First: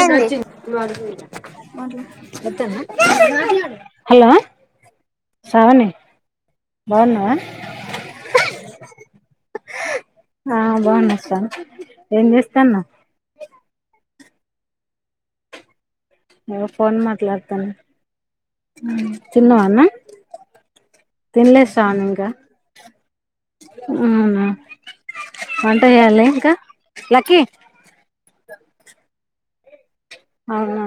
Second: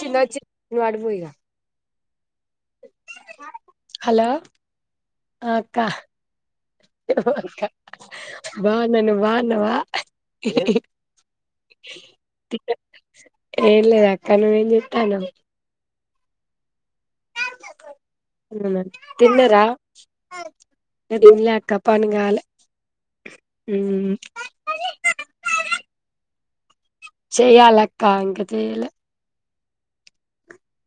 చిన్నొచ్చి వాడిపో ఇగ హలో ఆ అక్క శ్రావణిబాగున్నావా అక్క బాగున్నా నువ్వు బాగున్నావా హా బాగున్నా అక్క ఏం చేస్తాన్నా తను ఏం చెప్తాను ఆ తిన్నరా తిన్నావా అన్నం అలే తినలేదు అక్కా శ్రావణి ఇంకా పనుగాలే అవునా వంట చేయాలా ఇంకా లక్కీ చేయాలి ఉమ్ అక్కా ఇంకా చేయిలే అవునా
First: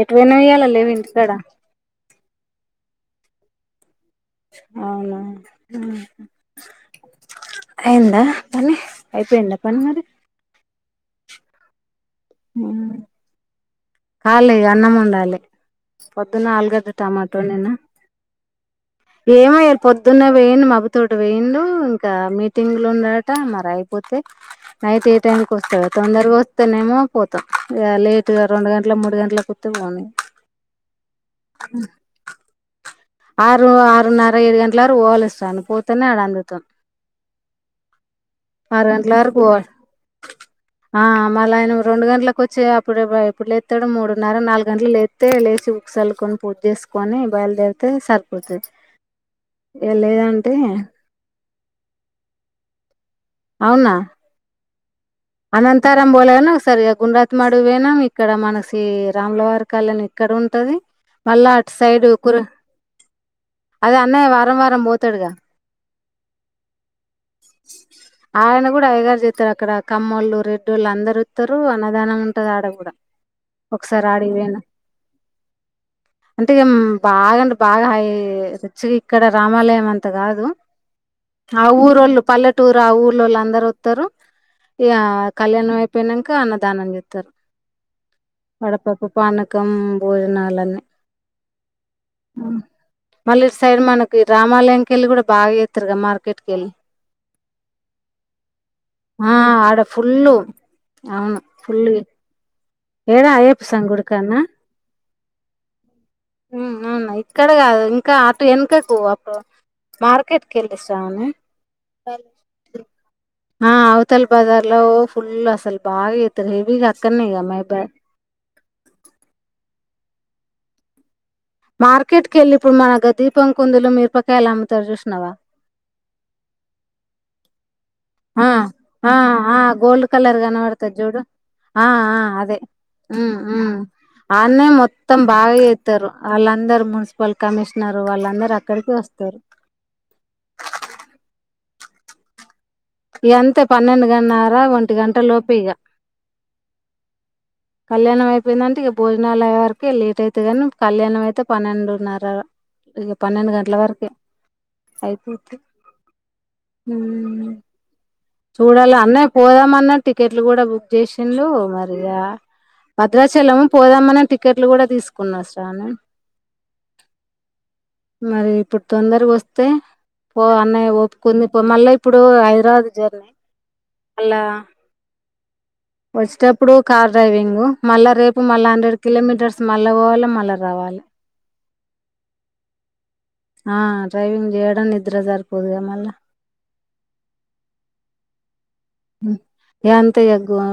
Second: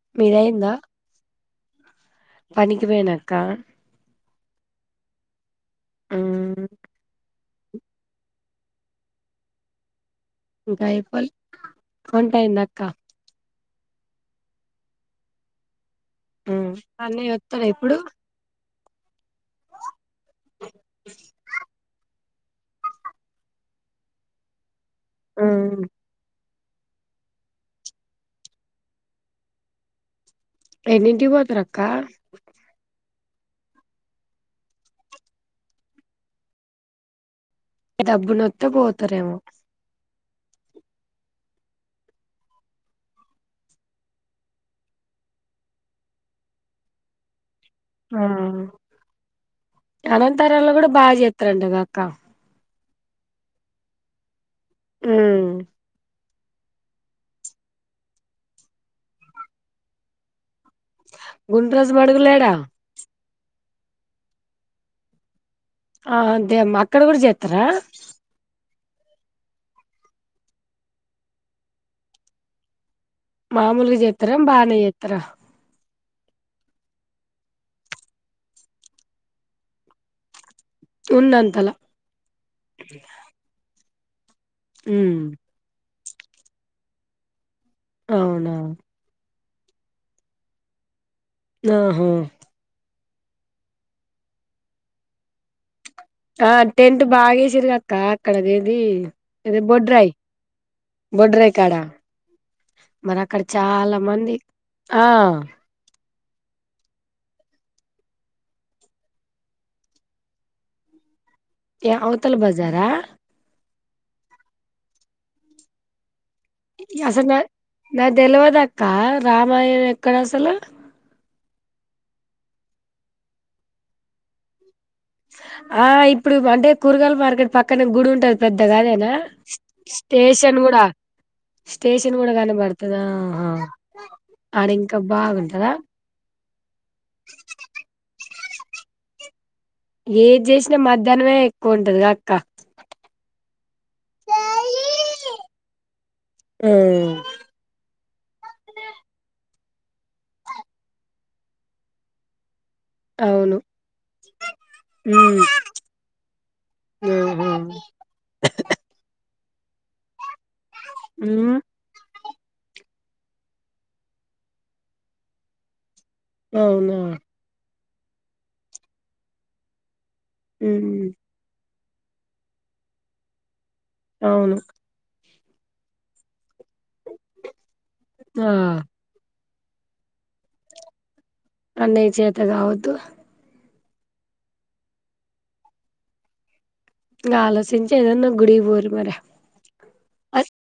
ఎటు పోయినాయ్యాల లేవి ఇంటి కడా పనికివేనా అక్క అవునా ఆమ్ అయిందా పని అయిపోయిందా పని మరి గాయ ఫల్ వంటయింద అక్క కాలేదో అన్నం వండాలి పొద్దున మ్మ్ అల్లగడ్డ అన్నయ్య టమాటో వత్తడా వన్నినా ఇప్పుడు ఏమోయ్యారు పొద్దున్న వేయంండి మబుతోట వేయండు ఇంకా మీటింగ్ లో ఉన్నాడట మరి అయిపోతే నైట్ ఏ టైమ్కి మ్మ్ వస్తవ తొందరగా నేమో పోతాం లేటుగా రెండు గంట ట్లా మూడు గంటల కోతే పోనీ ఎన్నింటి పోతారు అక్క ఆరు ఆరున్నర ఏడు గంటల వరకు పోలు ఇస్తాను పోతేనే ఆడ అందుతాము డబ్బు నొతే పోతారేమో పోవాలి ఆ మళ్ళీ ఆయన రెండు గంటలలకు వచ్చి అప్పుడు ఇప్పుడు లేస్తాడు మూడున్నర నాలుగు గంటలు లేత్తే లేచి ఉకిసలుకొని పూజతి చేసుకొని బయలుదేరుతడు అతే ఆ సరిపోతుంది ఏ లేదంటే పండుగ అక్క అవునా మ్మ్ అనంతరం బోలో ఒకసారి ఇ గుండ్రాత్ మాడు పోయనం ఇక్కడ మన సీ రాములవారి కళ్యాణం ఇక్కడ ఉ ది మళ్ళ అటు గుండ్రాజు సైడ్ మడుగు కురు లేడా అదే అన్నయ్య వారం వారం పోతాడుగా ఆ అదేమ్ అక్కడ కూడా చేత్తరా ఆయన కూడా అయ్యాగారు చెత్తారు అక్కడ కమ్ముళ్ళు రెడ్డోళ్లు అందరు ఇత్తరు అన్నదానం ఉంటది ఆడ కూడా మామూలుగా ఒకసారి చేత్ర ఆడికి పోయినా బానేచేత్ర అంటే ఇ బాగాంటే బాగా హై రిచ్ గా ఇక్కడ రామాలయం అంత కాదు ఆ ఉన్నంతలా ఊరొళ్ళు పల్లెటూరు ఆ ఊర్లోళ్ళు అందరు అ తరు ఇగా ఉమ్ కళ్యాణం వై పోయినంక అన్నదానం చేస్తరు అవునా వడపప్పు పానకు క్కం భోజనాలన్నీ ఆహా మళ్ళీ సైడ్ మనకి రామాలంకెల్ళ కూడా బాగా చే ఆ టెంట్ బాగేసిర్రు క అక్క అక్కడ అదేది అద అక్కడ ఫుల్ అవును ఫుల్ మరి ఏడ అక్కడ అయ్యప్ప స్వామి చాలా మంది గుడికాడనా ఆ అవునా ఇక్కడ కా ఇంకా అటు వెనకకు అప్పుడు మార్కెట్కి వెళ్లిస్తామని ఏ అఔతల బజారా ఆ అవతల్ బజార్ లో ఫుల్ అసలు బాగా ఇ హెవిగా అసలు అక్కన్నే ఇగా మయి నా తెల్వదక్క రామయణ ఎక్కడ అసలు మార్కెట్ కెళ్ళలి ఇప్పుడు మన గ దీపం కుందులో మిరపకాయల ఆ ఇప్పుడు అంటే కూరగాయలు మార్కెట్ పక్కన గుడి ఉంటది ఆ పెద్దగా అదేనా ఆ గోల్డ్ కలర్ కన స్టేషన్ కూడా పడతది చూడు ఆ స్టేషన్ ఆ కూడా అదే కనబడుతదా ఆహా ఆన్నే ఆడ ఇంకా మొత్తం బాగా బాగుంటదా చెస్తారు వాళ్ళందరూ మున్సిపల్ కమిషనర్ వాళ్ళందరుూ అక్కడికే వస్తారు ఏది చేసినా మధ్యాహ్నమే ఎక్కువ ఉంటది క్క ఎంత పన్నెండు గన్నార ఒంటి గంట లోపేగా ఆ కళ్యాణం అయిపోయిందంటే ఇగా భోజనాలు అయ్యేవరకు లేట్ అయితే కానీ కళ్యాణం అయితే పన్నెండున్నర ఇగా పన్నెండు అవును గంటల వరకే అయిపోతే ఆహా ఉం చూడాల అన్నయ్య పోదాం అన్నట్టు టికెట్లు కూడా బుక్ చేసిండు ఉమ్ మరిగా భద్రాచలము పోదామని టికెట్లు కూడా తీసుకున్నా శ్రావణి అవునా మరి ఇప్పుడు తొందరగా వస్తే పో అన్నయ [unintelligible] ఉమ్ ఒప్పుకుంది మళ్ల ఇప్పుడు హైదరాబాద్ జర్నీ [inaudible] అలా అవును వచ్చేటప్పు ఇప్పుడు కార్ డ్రైవింగ్ మళ్ళా రేపు ఆ మళ్ళా హండ్రెడ్ కిలోమీటర్స్ మళ్ళ పోవాలే మళ్ళా రావాలి అన్నయ చేతగావద్దు ఆ డ్రైవింగ్ చేయడం నిద్ర సరిపోదుగా మళ్ళా ఆలోచించి ఏదన్నా గుడికి పోరి మరి ఇక అంతే